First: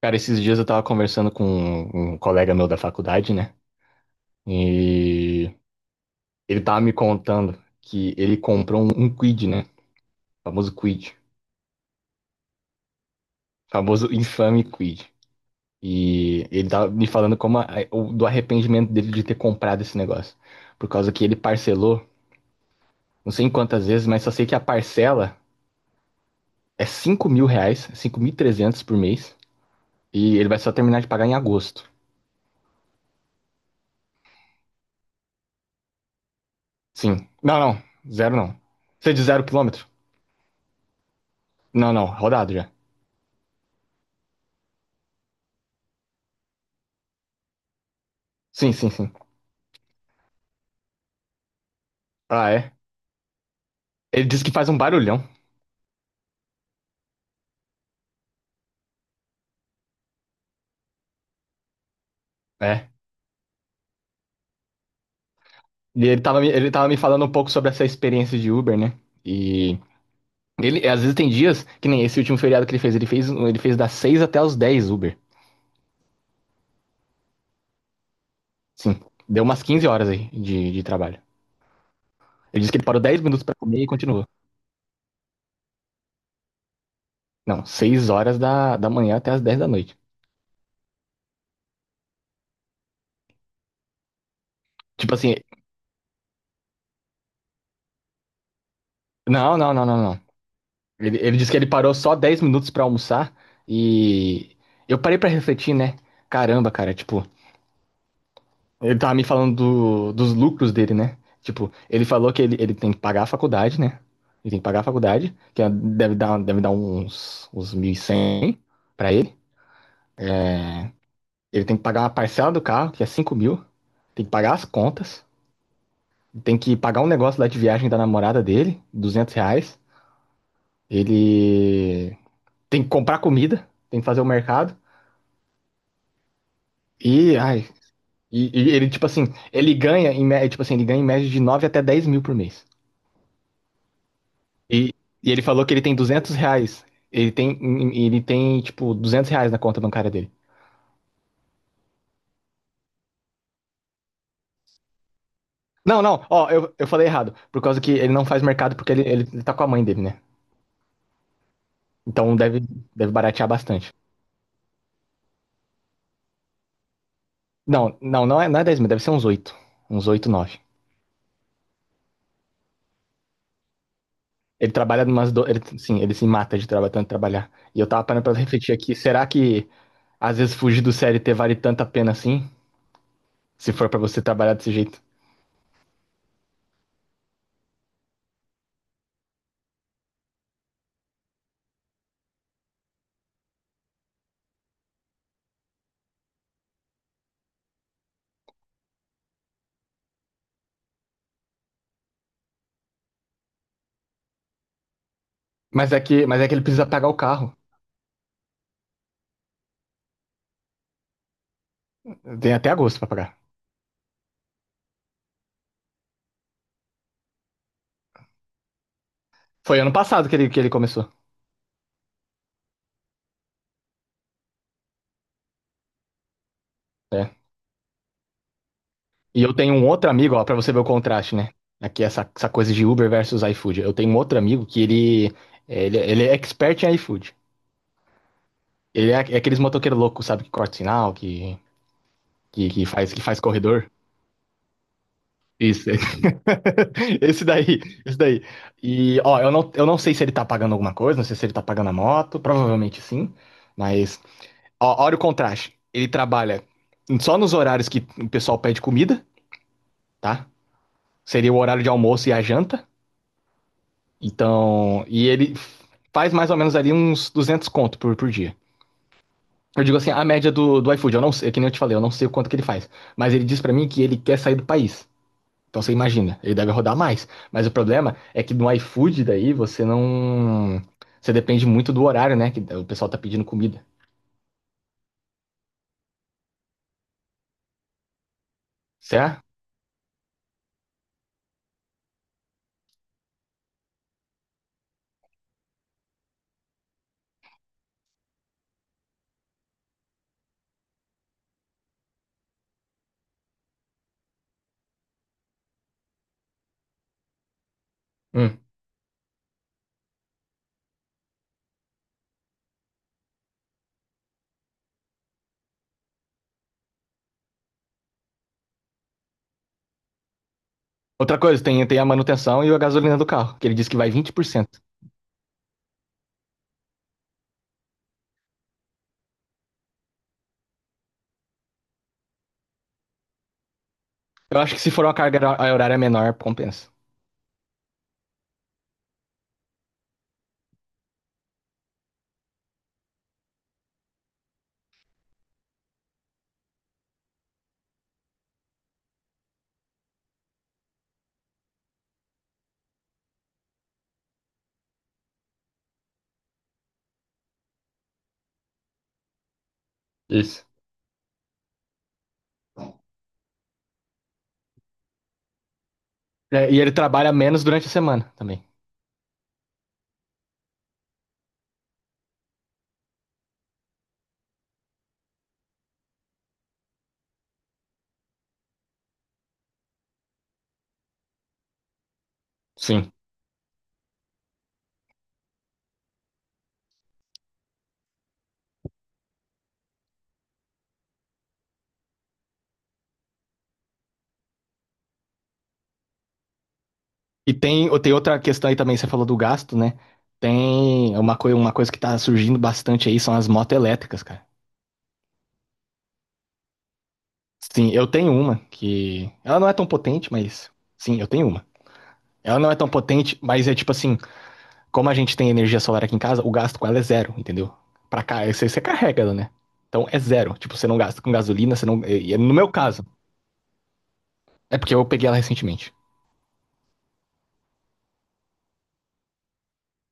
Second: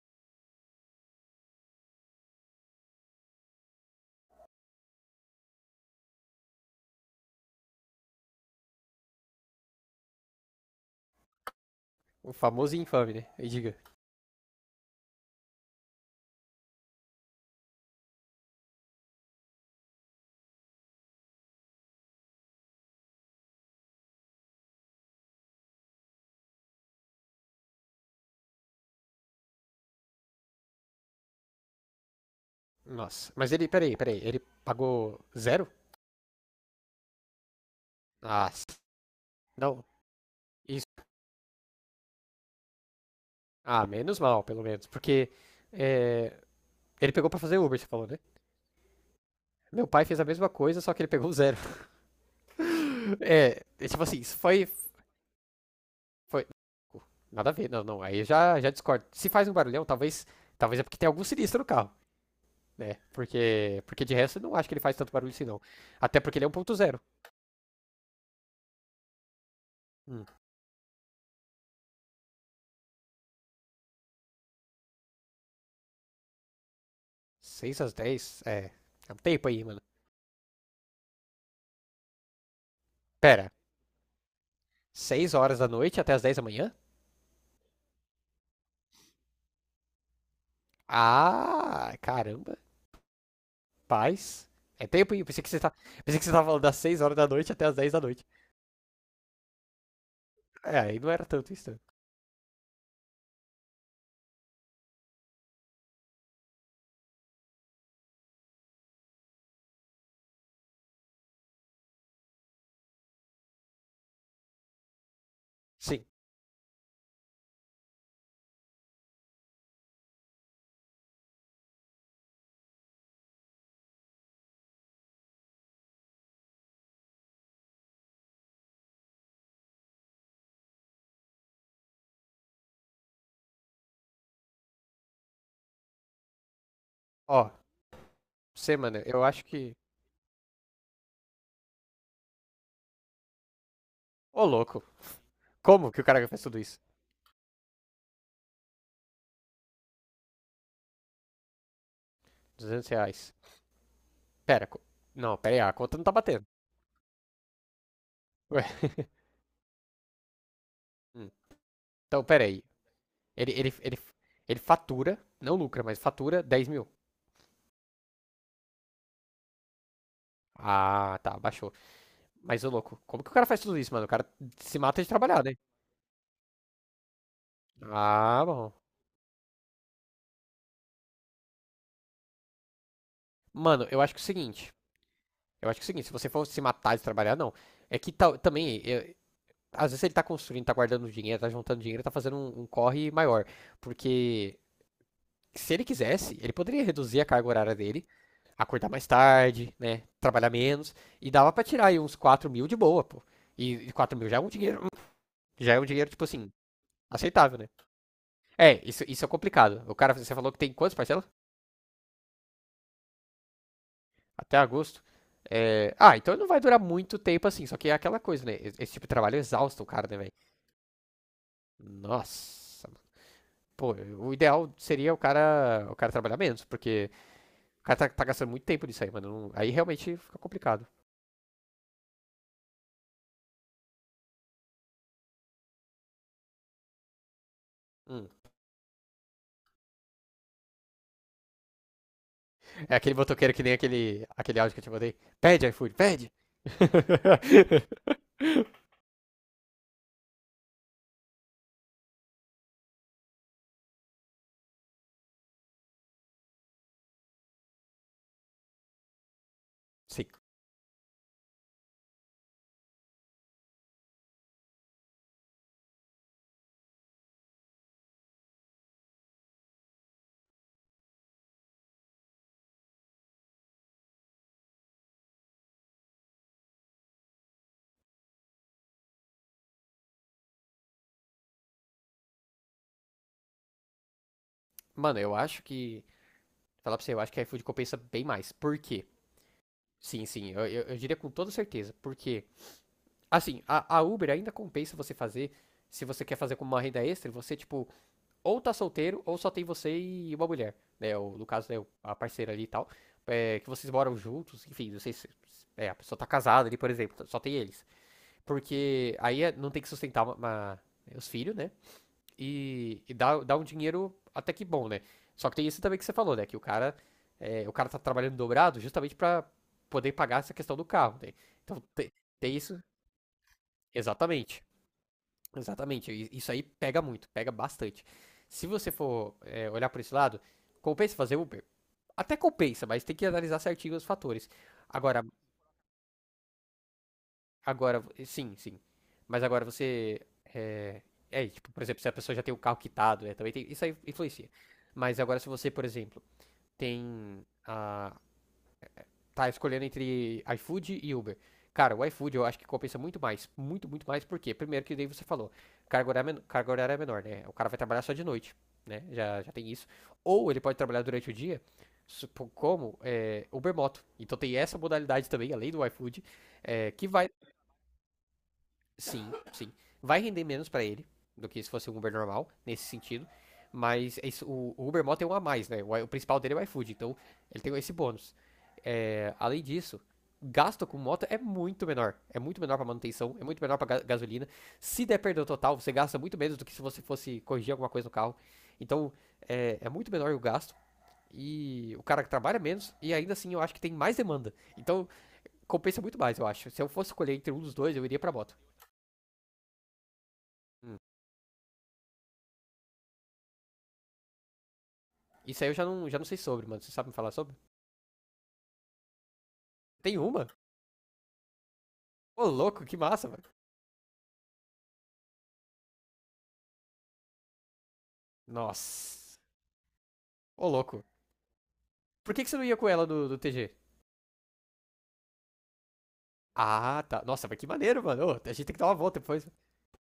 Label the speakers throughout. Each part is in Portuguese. Speaker 1: Cara, esses dias eu tava conversando com um colega meu da faculdade, né? E ele tava me contando que ele comprou um quid, né? Famoso quid.
Speaker 2: O famoso e infame, né? E diga.
Speaker 1: Famoso infame quid. E ele tava me falando como do arrependimento dele de ter comprado esse negócio. Por causa que ele parcelou, não sei em quantas vezes, mas só sei que a parcela é R$ 5.000, 5.300 por mês. E ele vai só terminar de pagar em agosto.
Speaker 2: Nossa. Mas ele, peraí, peraí. Ele pagou zero?
Speaker 1: Sim. Não, não. Zero
Speaker 2: Ah,
Speaker 1: não. Você é de zero
Speaker 2: não.
Speaker 1: quilômetro?
Speaker 2: Isso.
Speaker 1: Não, não. Rodado já.
Speaker 2: Ah, menos mal, pelo menos. Porque é, ele pegou pra fazer Uber, você falou, né?
Speaker 1: Sim, sim, sim.
Speaker 2: Meu pai fez a mesma coisa, só que ele pegou zero.
Speaker 1: Ah, é?
Speaker 2: É, é tipo assim,
Speaker 1: Ele
Speaker 2: isso
Speaker 1: disse que faz
Speaker 2: foi,
Speaker 1: um barulhão.
Speaker 2: foi. Nada a ver, não, não. Aí eu já discordo. Se faz um barulhão, talvez, talvez é porque tem algum sinistro no carro,
Speaker 1: É.
Speaker 2: né? Porque de resto eu não acho que ele faz tanto barulho assim, não.
Speaker 1: E ele
Speaker 2: Até porque
Speaker 1: tava,
Speaker 2: ele é um
Speaker 1: ele
Speaker 2: ponto
Speaker 1: tava me
Speaker 2: zero.
Speaker 1: falando um pouco sobre essa experiência de Uber, né? E
Speaker 2: Hum.
Speaker 1: ele, às vezes tem dias, que nem esse último feriado que ele fez, ele fez das 6 até os 10 Uber.
Speaker 2: 6 às 10. É.
Speaker 1: Sim.
Speaker 2: É um
Speaker 1: Deu
Speaker 2: tempo
Speaker 1: umas
Speaker 2: aí, mano.
Speaker 1: 15 horas aí de trabalho. Ele disse que ele parou 10 minutos
Speaker 2: Pera,
Speaker 1: pra comer e continuou.
Speaker 2: 6 horas da noite até as 10 da manhã?
Speaker 1: Não, 6 horas da manhã até as dez da noite.
Speaker 2: Ah, caramba, paz. É tempo,
Speaker 1: Tipo
Speaker 2: hein?
Speaker 1: assim,
Speaker 2: Pensei que você tava falando das 6 horas da noite até as 10 da noite.
Speaker 1: não, não, não, não, não.
Speaker 2: É, aí não
Speaker 1: Ele,
Speaker 2: era
Speaker 1: ele disse
Speaker 2: tanto
Speaker 1: que ele
Speaker 2: isso. Não.
Speaker 1: parou só 10 minutos pra almoçar e eu parei pra refletir, né? Caramba, cara, tipo, ele tava me falando dos lucros dele, né? Tipo, ele falou que ele tem que pagar a faculdade, né? Ele tem que pagar a faculdade, que
Speaker 2: Sim.
Speaker 1: deve dar uns 1.100 pra ele. Ele tem que pagar uma parcela do carro, que é 5 mil. Tem que pagar as contas. Tem que pagar um negócio lá de viagem da namorada dele, R$ 200. Ele tem que comprar comida, tem que fazer o mercado. E,
Speaker 2: Ó,
Speaker 1: ai,
Speaker 2: você,
Speaker 1: ele,
Speaker 2: mano,
Speaker 1: tipo
Speaker 2: eu
Speaker 1: assim,
Speaker 2: acho
Speaker 1: ele
Speaker 2: que.
Speaker 1: ganha, tipo assim, ele ganha em média de 9 até 10 mil por mês.
Speaker 2: Ô, louco.
Speaker 1: E, e ele falou que ele
Speaker 2: Como
Speaker 1: tem
Speaker 2: que o cara
Speaker 1: 200
Speaker 2: fez tudo isso?
Speaker 1: reais. Ele tem, tipo, R$ 200 na conta bancária dele.
Speaker 2: R$ 200. Pera, não, pera aí, a conta
Speaker 1: Não,
Speaker 2: não tá
Speaker 1: não,
Speaker 2: batendo.
Speaker 1: ó, eu falei errado. Por causa que ele não faz
Speaker 2: Ué.
Speaker 1: mercado porque ele tá com a mãe dele, né?
Speaker 2: Hum, Então,
Speaker 1: Então
Speaker 2: pera
Speaker 1: deve,
Speaker 2: aí.
Speaker 1: deve baratear
Speaker 2: Ele, ele,
Speaker 1: bastante.
Speaker 2: ele, ele fatura, não lucra, mas fatura 10 mil.
Speaker 1: Não, não, não é 10 mil, deve ser uns 8, uns 8 9.
Speaker 2: Ah, tá, baixou. Mas, ô, louco, como que o cara faz tudo isso, mano? O cara
Speaker 1: Ele
Speaker 2: se mata
Speaker 1: trabalha
Speaker 2: de
Speaker 1: umas.
Speaker 2: trabalhar,
Speaker 1: Do...
Speaker 2: né?
Speaker 1: Ele, sim, ele se mata de tanto trabalhar. E eu tava parando pra
Speaker 2: Ah, bom.
Speaker 1: refletir aqui, será que às vezes fugir do CLT vale tanta pena assim? Se
Speaker 2: Mano,
Speaker 1: for pra
Speaker 2: eu acho que
Speaker 1: você
Speaker 2: é o
Speaker 1: trabalhar desse
Speaker 2: seguinte.
Speaker 1: jeito.
Speaker 2: Eu acho que é o seguinte, se você for se matar de trabalhar, não. É que tal também, às vezes ele tá construindo, tá guardando dinheiro, tá juntando dinheiro, tá fazendo um corre maior. Porque se ele quisesse, ele poderia reduzir a carga horária dele, acordar mais tarde, né? Trabalhar menos. E dava pra tirar aí uns 4 mil de boa, pô. E 4 mil já é um dinheiro. Já é um
Speaker 1: Mas é
Speaker 2: dinheiro, tipo
Speaker 1: que, mas é
Speaker 2: assim,
Speaker 1: que ele precisa pagar o carro.
Speaker 2: aceitável, né? É, isso é complicado. O cara, você falou que tem quantas parcelas?
Speaker 1: Tem até agosto pra pagar.
Speaker 2: Até agosto. É, ah, então não vai durar muito tempo assim. Só que é aquela coisa, né? Esse tipo de trabalho
Speaker 1: Foi
Speaker 2: exausta o
Speaker 1: ano
Speaker 2: cara, né,
Speaker 1: passado
Speaker 2: velho?
Speaker 1: que ele, começou.
Speaker 2: Nossa, mano. Pô, o ideal seria o cara trabalhar menos, porque
Speaker 1: É.
Speaker 2: o cara tá gastando muito tempo nisso aí,
Speaker 1: E
Speaker 2: mano.
Speaker 1: eu
Speaker 2: Aí
Speaker 1: tenho um outro
Speaker 2: realmente
Speaker 1: amigo,
Speaker 2: fica
Speaker 1: ó, pra você ver o
Speaker 2: complicado.
Speaker 1: contraste, né? Aqui essa coisa de Uber versus iFood. Eu tenho um outro amigo que ele é expert em iFood.
Speaker 2: Hum.
Speaker 1: Ele é aqueles motoqueiros loucos, sabe? Que corta sinal, que, que, que
Speaker 2: É
Speaker 1: faz,
Speaker 2: aquele
Speaker 1: que faz
Speaker 2: botoqueiro que nem
Speaker 1: corredor.
Speaker 2: aquele áudio que eu te mandei. Pede,
Speaker 1: Isso.
Speaker 2: iFood, pede!
Speaker 1: Esse daí, esse daí. E, ó, eu não sei se ele tá pagando alguma coisa, não sei se ele tá pagando a moto, provavelmente sim. Mas, ó, olha o contraste. Ele trabalha só nos horários que o pessoal pede comida,
Speaker 2: Sim.
Speaker 1: tá? Seria o horário de almoço e a janta. Então, e ele faz mais ou menos ali uns 200 conto por dia. Eu digo assim, a média do iFood, eu não sei, é que nem eu te falei, eu não sei o quanto que ele faz. Mas ele diz pra mim que ele quer sair do país. Então você imagina, ele deve rodar mais. Mas o problema é que no iFood daí você não. Você depende muito do horário, né? Que o pessoal tá pedindo comida.
Speaker 2: Mano, eu acho que. Falar pra você, eu acho que iFood compensa bem mais. Por quê?
Speaker 1: Certo?
Speaker 2: Sim, sim, eu diria com toda certeza. Por quê? Assim, a Uber ainda compensa você fazer. Se você quer fazer como uma renda extra, você, tipo, ou tá solteiro, ou só tem você e uma mulher, né? Ou, no caso, né, a parceira ali e tal. É, que vocês moram juntos, enfim, não sei se. É, a pessoa tá casada ali, por exemplo, só tem eles.
Speaker 1: Hum.
Speaker 2: Porque aí não tem que sustentar os filhos, né? E dá um dinheiro até que bom, né? Só que tem isso também que você falou, né? Que o cara tá trabalhando dobrado justamente pra poder pagar essa questão do carro, né?
Speaker 1: Outra coisa,
Speaker 2: Então
Speaker 1: tem a
Speaker 2: tem
Speaker 1: manutenção e a
Speaker 2: isso.
Speaker 1: gasolina do carro, que ele diz que vai vinte por
Speaker 2: Exatamente.
Speaker 1: cento.
Speaker 2: Exatamente, isso aí pega muito, pega bastante. Se você for olhar por esse lado, compensa fazer Uber? Até compensa, mas tem que analisar certinho os fatores.
Speaker 1: Eu acho que se for uma
Speaker 2: Agora,
Speaker 1: horária menor, compensa.
Speaker 2: agora, sim, sim. Mas agora você, é, é, tipo, por exemplo, se a pessoa já tem o carro quitado, né, também tem, isso aí influencia. Mas agora se você, por exemplo, tem a, tá escolhendo entre iFood e Uber. Cara, o iFood eu acho que compensa muito mais. Muito, muito mais. Por quê? Primeiro que daí você falou, carga horária, carga horária é menor, né? O cara vai trabalhar só de noite, né? Já, já tem isso. Ou ele
Speaker 1: Isso.
Speaker 2: pode trabalhar durante o dia, como é, Uber Moto. Então tem essa modalidade também, além do iFood,
Speaker 1: É, e
Speaker 2: é,
Speaker 1: ele
Speaker 2: que vai.
Speaker 1: trabalha menos durante a semana também.
Speaker 2: Sim, sim. Vai render menos pra ele do que se fosse um Uber normal, nesse sentido. Mas é isso, o Uber Mall tem um a mais, né? O principal dele é o iFood, então ele tem esse bônus. É, além disso, o gasto com moto é muito menor. É muito menor pra
Speaker 1: Sim.
Speaker 2: manutenção, é muito menor pra gasolina. Se der perda total, você gasta muito menos do que se você fosse corrigir alguma coisa no carro. Então, é, é muito menor o gasto. E o cara que trabalha menos, e ainda assim eu acho que tem mais demanda. Então, compensa muito mais, eu acho. Se eu fosse escolher
Speaker 1: E
Speaker 2: entre um dos dois, eu
Speaker 1: tem
Speaker 2: iria pra
Speaker 1: outra
Speaker 2: moto.
Speaker 1: questão aí também, você falou do gasto, né?
Speaker 2: Hum.
Speaker 1: Tem uma coisa que tá surgindo bastante aí, são as motos elétricas, cara.
Speaker 2: Isso aí eu já não sei sobre, mano. Você sabe me falar sobre?
Speaker 1: Sim, eu tenho uma que. Ela não é tão
Speaker 2: Tem
Speaker 1: potente,
Speaker 2: uma?
Speaker 1: mas. Sim, eu tenho uma.
Speaker 2: Ô,
Speaker 1: Ela não é
Speaker 2: louco,
Speaker 1: tão
Speaker 2: que massa,
Speaker 1: potente,
Speaker 2: mano.
Speaker 1: mas é tipo assim, como a gente tem energia solar aqui em casa, o gasto com ela é zero, entendeu? Pra cá, você carrega ela,
Speaker 2: Nossa.
Speaker 1: né? Então é zero.
Speaker 2: Ô,
Speaker 1: Tipo, você não
Speaker 2: louco.
Speaker 1: gasta com gasolina, você não.
Speaker 2: Por que, que
Speaker 1: No
Speaker 2: você não
Speaker 1: meu
Speaker 2: ia com
Speaker 1: caso,
Speaker 2: ela do TG?
Speaker 1: é porque eu peguei ela recentemente.
Speaker 2: Ah, tá. Nossa, mas que maneiro, mano. Ô, a gente tem que dar uma volta depois.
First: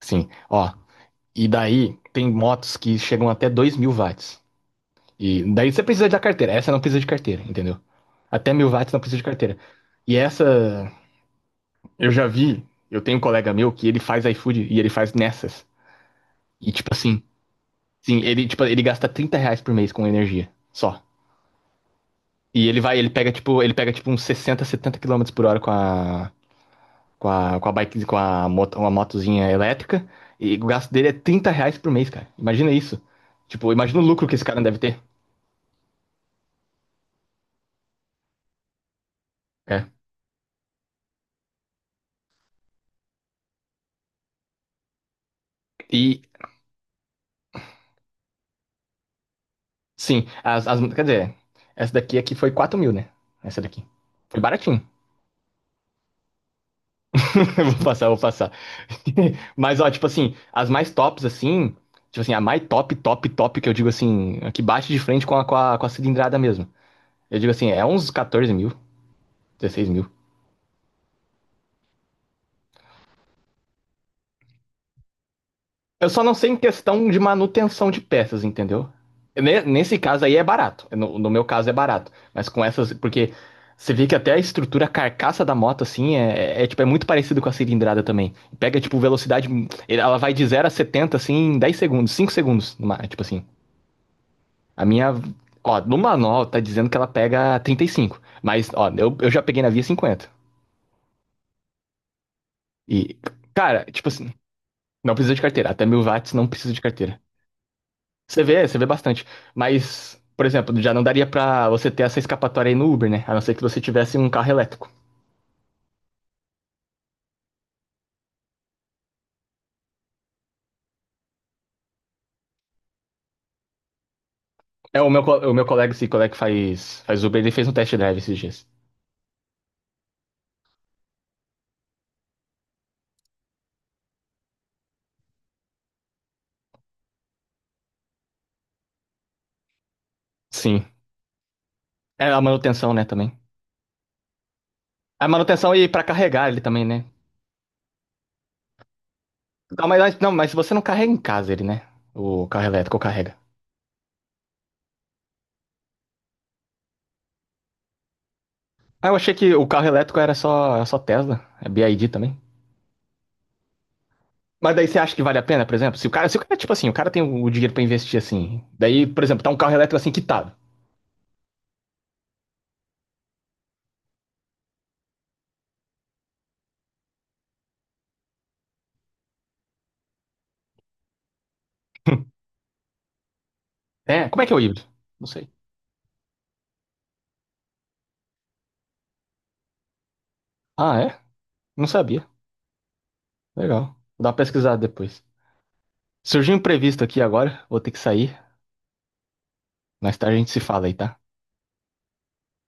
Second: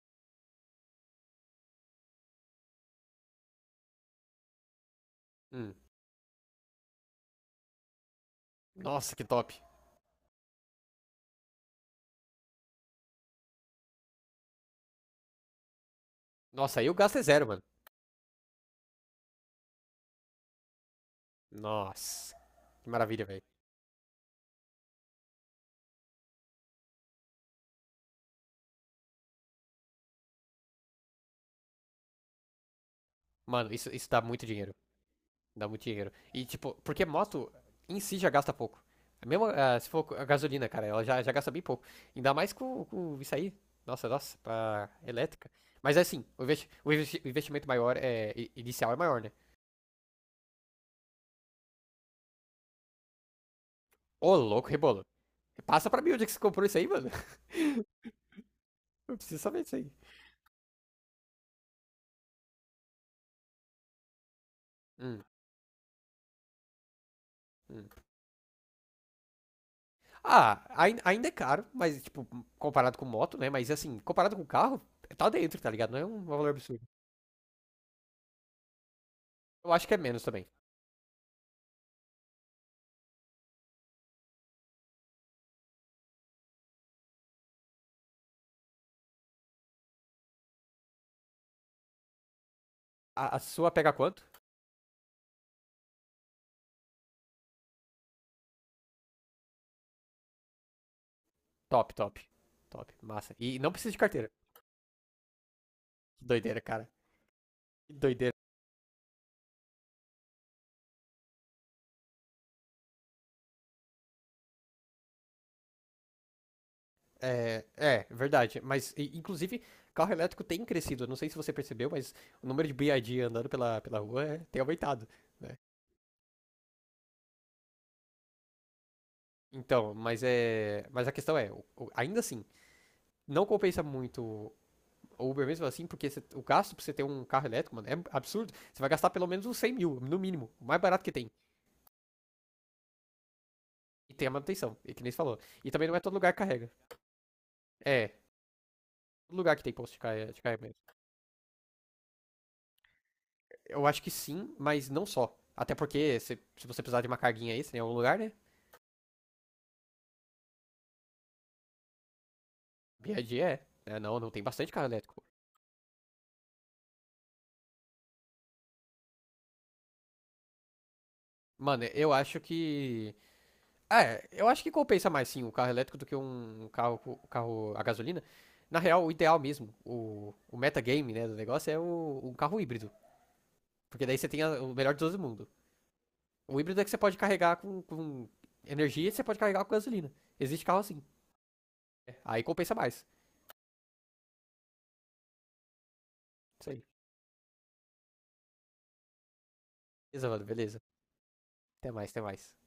Speaker 1: Sim, ó, e daí tem motos que chegam até 2.000 watts. E daí
Speaker 2: Hum.
Speaker 1: você precisa da carteira. Essa não precisa de carteira, entendeu? Até 1.000 watts não
Speaker 2: Nossa,
Speaker 1: precisa
Speaker 2: que
Speaker 1: de
Speaker 2: top.
Speaker 1: carteira. E essa, eu já vi. Eu tenho um colega meu que ele faz iFood e ele faz nessas. E
Speaker 2: Nossa,
Speaker 1: tipo
Speaker 2: aí o gasto é
Speaker 1: assim,
Speaker 2: zero, mano.
Speaker 1: sim, tipo, ele gasta R$ 30 por mês com energia. Só.
Speaker 2: Nossa.
Speaker 1: E
Speaker 2: Que
Speaker 1: ele
Speaker 2: maravilha,
Speaker 1: pega,
Speaker 2: velho.
Speaker 1: tipo, uns 60 70 quilômetros por hora com a. Com a bike, com a moto, uma motozinha elétrica. E o gasto dele é R$ 30 por mês, cara. Imagina isso. Tipo,
Speaker 2: Mano, isso,
Speaker 1: imagina o
Speaker 2: isso dá
Speaker 1: lucro que esse
Speaker 2: muito
Speaker 1: cara
Speaker 2: dinheiro.
Speaker 1: deve ter.
Speaker 2: Dá muito dinheiro. E, tipo, porque moto em si já gasta pouco. É mesmo, ah,
Speaker 1: É.
Speaker 2: se for a gasolina, cara, ela já gasta bem pouco. Ainda mais com isso aí. Nossa, nossa, pra elétrica. Mas
Speaker 1: E,
Speaker 2: assim, o investimento maior é inicial é maior, né?
Speaker 1: sim, as, as. Quer dizer, essa daqui aqui foi 4 mil, né? Essa daqui.
Speaker 2: Ô,
Speaker 1: Foi
Speaker 2: louco,
Speaker 1: baratinho.
Speaker 2: rebolo. Passa pra mim onde é que você comprou isso aí, mano.
Speaker 1: Eu vou passar, eu vou passar.
Speaker 2: Eu preciso saber disso
Speaker 1: Mas, ó,
Speaker 2: aí.
Speaker 1: tipo assim, as mais tops, assim. Tipo assim, a mais top, top, top, que eu digo assim, a que bate de
Speaker 2: Hum,
Speaker 1: frente com a cilindrada mesmo. Eu digo assim, é
Speaker 2: hum.
Speaker 1: uns 14 mil, 16 mil.
Speaker 2: Ah, ainda é caro, mas, tipo, comparado com moto, né? Mas assim, comparado com carro, tá dentro, tá ligado? Não é
Speaker 1: Eu só
Speaker 2: um
Speaker 1: não
Speaker 2: valor
Speaker 1: sei em
Speaker 2: absurdo.
Speaker 1: questão de manutenção de peças, entendeu?
Speaker 2: Eu acho que é
Speaker 1: Nesse
Speaker 2: menos
Speaker 1: caso aí é
Speaker 2: também.
Speaker 1: barato. No meu caso é barato. Mas com essas. Porque você vê que até a estrutura, a carcaça da moto, assim, é, tipo, é muito parecido com a cilindrada também. Pega, tipo, velocidade. Ela vai de zero a 70 assim, em 10 segundos, 5 segundos. Tipo
Speaker 2: A
Speaker 1: assim.
Speaker 2: sua pega quanto?
Speaker 1: A minha. Ó, no manual tá dizendo que ela pega 35. Mas, ó, eu já peguei na via 50.
Speaker 2: Top, top. Top.
Speaker 1: E,
Speaker 2: Massa. E não
Speaker 1: cara,
Speaker 2: precisa de
Speaker 1: tipo
Speaker 2: carteira.
Speaker 1: assim, não precisa de carteira. Até mil
Speaker 2: Que
Speaker 1: watts não
Speaker 2: doideira,
Speaker 1: precisa de
Speaker 2: cara.
Speaker 1: carteira.
Speaker 2: Que doideira.
Speaker 1: Você vê bastante. Mas, por exemplo, já não daria pra você ter essa escapatória aí no Uber, né? A não ser que você tivesse um carro elétrico.
Speaker 2: É, verdade. Mas, inclusive, carro elétrico tem crescido. Eu não sei se você percebeu, mas o número de BID andando pela rua tem
Speaker 1: É,
Speaker 2: aumentado,
Speaker 1: o meu, co- o
Speaker 2: né?
Speaker 1: meu colega, esse colega que faz Uber, ele fez um test drive esses dias.
Speaker 2: Então, mas é. Mas a questão é, ainda assim, não compensa muito o Uber mesmo assim, porque o gasto pra você ter um carro elétrico, mano, é absurdo. Você vai gastar pelo menos uns 100 mil, no mínimo. O mais
Speaker 1: Sim.
Speaker 2: barato que tem.
Speaker 1: É a manutenção, né, também.
Speaker 2: E tem a manutenção, e que nem você
Speaker 1: A
Speaker 2: falou. E
Speaker 1: manutenção
Speaker 2: também
Speaker 1: e
Speaker 2: não é
Speaker 1: pra
Speaker 2: todo lugar que
Speaker 1: carregar ele
Speaker 2: carrega.
Speaker 1: também, né?
Speaker 2: É, todo lugar que tem
Speaker 1: Não,
Speaker 2: posto de
Speaker 1: mas, não,
Speaker 2: carga, de
Speaker 1: mas
Speaker 2: carga.
Speaker 1: você não carrega em casa ele, né? O carro elétrico carrega.
Speaker 2: Eu acho que sim, mas não só. Até porque se você precisar de uma carguinha extra em algum lugar, né?
Speaker 1: Ah, eu achei que o carro elétrico era só Tesla, é BYD também.
Speaker 2: BID é. É. Né? Não, não tem bastante
Speaker 1: Mas
Speaker 2: carro
Speaker 1: daí você acha que
Speaker 2: elétrico.
Speaker 1: vale a pena, por exemplo? Se o cara, tipo assim, o cara tem o dinheiro pra investir assim. Daí, por exemplo, tá um carro elétrico assim quitado.
Speaker 2: Mano, eu acho que. É, eu acho que compensa mais sim o carro elétrico do que um carro a gasolina. Na real, o ideal mesmo, o metagame né, do negócio é um carro híbrido. Porque daí
Speaker 1: É,
Speaker 2: você
Speaker 1: como
Speaker 2: tem
Speaker 1: é que é o
Speaker 2: o
Speaker 1: híbrido?
Speaker 2: melhor de todo
Speaker 1: Não sei.
Speaker 2: mundo. O híbrido é que você pode carregar com energia e você pode carregar com gasolina. Existe carro
Speaker 1: Ah,
Speaker 2: assim.
Speaker 1: é? Não
Speaker 2: É,
Speaker 1: sabia.
Speaker 2: aí compensa mais.
Speaker 1: Legal. Vou dar uma pesquisada depois. Surgiu um
Speaker 2: Isso aí.
Speaker 1: imprevisto aqui agora, vou ter que sair. Mais
Speaker 2: Beleza,
Speaker 1: tarde a
Speaker 2: mano,
Speaker 1: gente se
Speaker 2: beleza.
Speaker 1: fala aí, tá?
Speaker 2: Até mais, até mais.